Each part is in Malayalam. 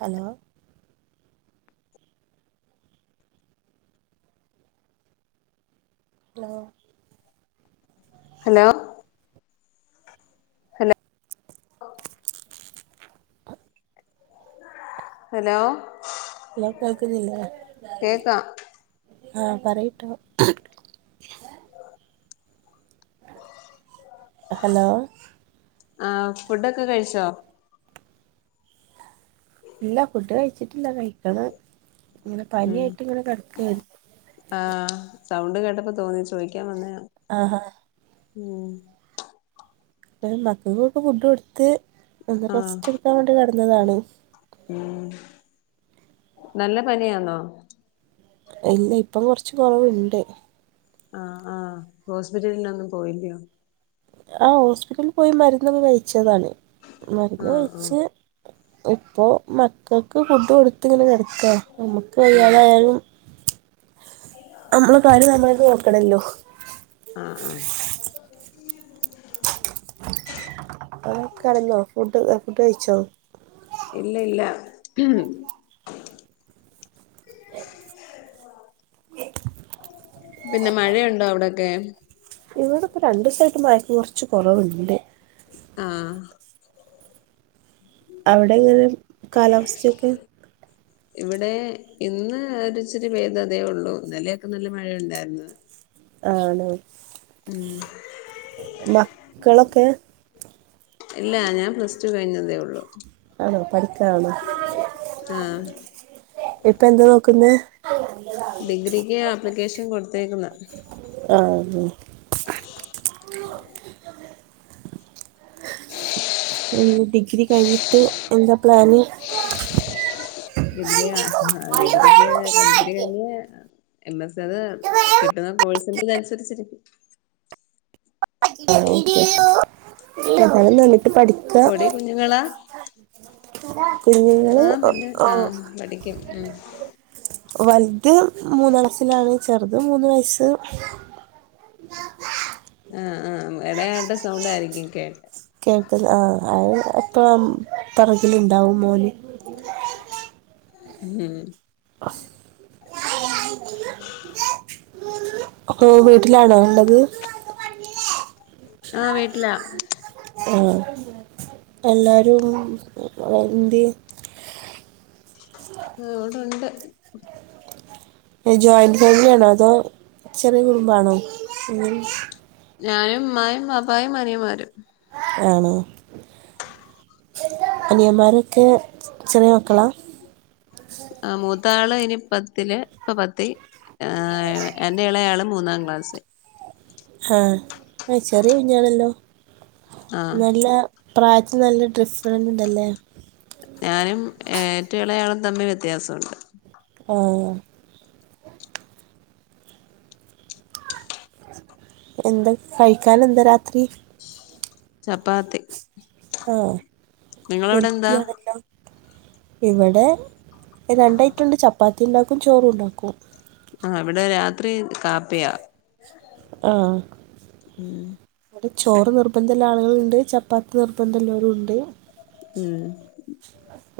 Hello hello hello hello hello hello കേൾക്കുന്നില്ലെ, കേക്കാം ആഹ് പറയിട്ടോ. ഹലോ ആഹ് ഫുഡൊക്കെ കഴിച്ചോ? ഇല്ല ഫുഡ് കഴിച്ചിട്ടില്ല കഴിക്കണം ഇങ്ങനെ പനിയായിട്ടിങ്ങനെ കെടക്കാണ്. ആഹ് സൗണ്ട് കേട്ടപ്പ തോന്നി ചോയിക്കാൻ വന്നെയാണ്. ആഹ്ഹാ. ഉം. പിന്നെ മക്കക്കൊക്കെ ഫുഡ് കൊടുത്ത് ഒന്നു ആ റസ്റ്റ് എടുക്കാൻ വേണ്ടി കെടന്നതാണ്. ഉം നല്ല പനിയാന്നോ? ഇല്ല ഇപ്പം കൊറച്ച് കൊറവ്ണ്ട്. ആഹ് ആഹ് ഹോസ്പിറ്റൽനൊന്നും പോയില്ലിയോ? ആഹ് ഹോസ്പിറ്റലിൽ പോയി മരുന്നൊക്കെ കഴിച്ചതാണ്, ആ മരുന്ന് ആ കഴിച്ച് ഇപ്പൊ മക്കൾക്ക് ഫുഡ് കൊടുത്ത് ഇങ്ങനെ കിടക്കാ. നമ്മുക്ക് ഉം വയ്യാതായാലും നമ്മളെ കാര്യം നമ്മളെന്നെ നോക്കണല്ലോ. ആഹ് ആഹ്. അവ്ടെ കെടന്നോ ഫുഡ് അ ഫുഡ് കഴിച്ചോ? ഇല്ല ഇല്ല. പിന്നെ മഴയുണ്ടോ അവിടൊക്കെ? ഇവടെ പ്പോ രണ്ടൂസായിട്ട് മയക്ക് കൊറച്ച് കൊറവ്ണ്ട്. ആഹ് അവ്ടെ എങ്ങനെ കാലാവസ്ഥെക്കെ? ഇവടെ ഇന്ന് ഒരിച്ചിരി പെയ്തതേ ഒള്ളു ഇന്നലയൊക്കെ നല്ല മഴയുണ്ടായ്ര്ന്ന്. ആണോ. ഉം. മക്കളാക്കെ? ഇല്ലാ ഞാൻ പ്ലസ് ടൂ കയിഞ്ഞതേ ഒള്ളു. ആണോ പഠിക്കാണോ ആ ഇപ്പ എന്താ നോക്ക്ന്നെ? ഡിഗ്രിക്ക് ആപ്ലിക്കേഷൻ കൊട്ത്തേക്ക്ന്ന്. ആന്നൊ. ഉം ഡിഗ്രി കയിഞ്ഞ്ട്ട് എന്താ പ്ലാന്? ഡിഗ്രി അ ഡിഗ്രിക്ക് ഡിഗ്രി കയിഞ്ഞ് എം എസ് അത് കിട്ട്ന്നാ കോഴ്സിന്റെ ഇത് അന്സരിച്ചിരിക്കും [unintelligible] നന്നിട്ട് പഠി പെടി കുഞ്ഞ്ങ്ങളാ കൂഞ്ഞ്ങ്ങള് ആ പിന്നെ ഒ ഓ ആ പഠിക്കും ഉം വല്ത് മൂന്നാം ക്ലാസിലാണ് ചെറുത് മൂന്ന് വയസ്സ് ആഹ് ആഹ് എയാള്ടെ സൗണ്ടാരിക്കും കേട്ടെ കേക്ക്ന്നാ ആഹ് അത് ഇപ്പ പെറകില് ഇണ്ടാവും മോന് ഉം അസ് അപ്പേ വീട്ടിലാണോ ഇള്ളത് ആഹ് വീട്ടില്ലാ ആഹ് എല്ലാരും എന്തിയോ ആഹ് ഇവടെ ഒണ്ട് ജോയിന്റ് ഫാമില് ആണോ അതോ ചെറിയ കുടുംബാണോ ഞാനും ഉമ്മായും ബാപ്പായും അറിയാൻമ്മരും ആണോ അനിയൻമാരോക്കെ ചെറിയ മക്കളാ ആഹ് മൂത്താള് ഇനി പത്തില് ഇപ്പാ പത്ത് ആഹ് എന്റെ എളയാള് മൂന്നാം ക്ലാസി ആഹ് ആഹ് ചെറിയ കുഞ്ഞാണാല്ലോ ആ നല്ലാ പ്രായത്തിൽ നല്ലാ ഡ്രിഫൻ ഇണ്ടല്ലേ ഞാനും ഏറ്റോം എളയാളും തമ്മി വ്യത്യാസോണ്ട് ആഹ് എന്താ കയിക്ക്യാൻ എന്താ രാത്രി ചപ്പാത്തി ആഹ് നിങ്ങളവിടെ എന്താ ഹെൽത്തിയാണല്ലോ ഇവടെ രണ്ട് ഐറ്റം ഒണ്ട് ചപ്പാത്തി ഇണ്ടാക്കും ചോറും ഒണ്ടാക്കും ആഹ് ഇവടെ രാത്രി കാപ്പിയാ ആഹ് ഉം ഇവടെ ചോറ് നിർബന്ധൊള്ള ആള്കളോണ്ട് ചപ്പാത്തി നിർബന്ധേള്ളാവരും ഒണ്ട് ഉം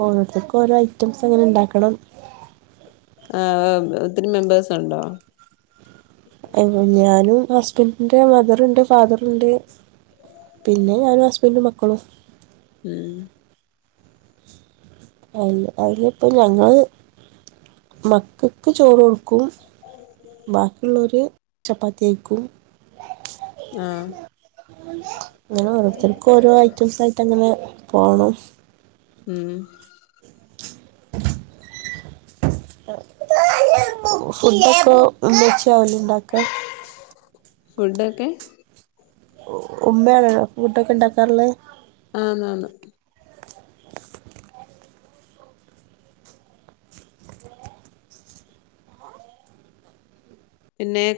ഓരോരുത്തർക്കും ഓരോ ഐറ്റംസ് അങ്ങനെ ഉണ്ടാക്കണം ആഹ് ഒത്തിരി മെമ്പേഴ്സ് ഉണ്ടോ ഞാനും ഹസ്ബൻഡന്റെ മദറുണ്ട് ഫാദറുണ്ട് പിന്നെ ഞാനും ഹസ്ബൻ്റ് ഉം മക്കളും ഉം അ അതിനി ഇപ്പ ഞങ്ങൾ മക്കക്ക് ചോറ് കൊടുക്കും ക്കും ബാക്കിയുള്ളർ ചപ്പാത്തി കഴിക്കും ആഹ് അങ്ങനെ ഓരോരുത്തർക്കും ഓരോ ഐറ്റംസായിട്ട് അങ്ങനെ പോണം ഉം ഫുഡൊക്കെ ഉമ്മച്ചി ആവലുണ്ടാക്ക ഫുഡൊക്കെ ഉമ്മയാണോ ഫുഡോക്കേ ഉണ്ടാകാറുള്ളത് ആണ് ആണ് പിന്നെത്തെക്കെ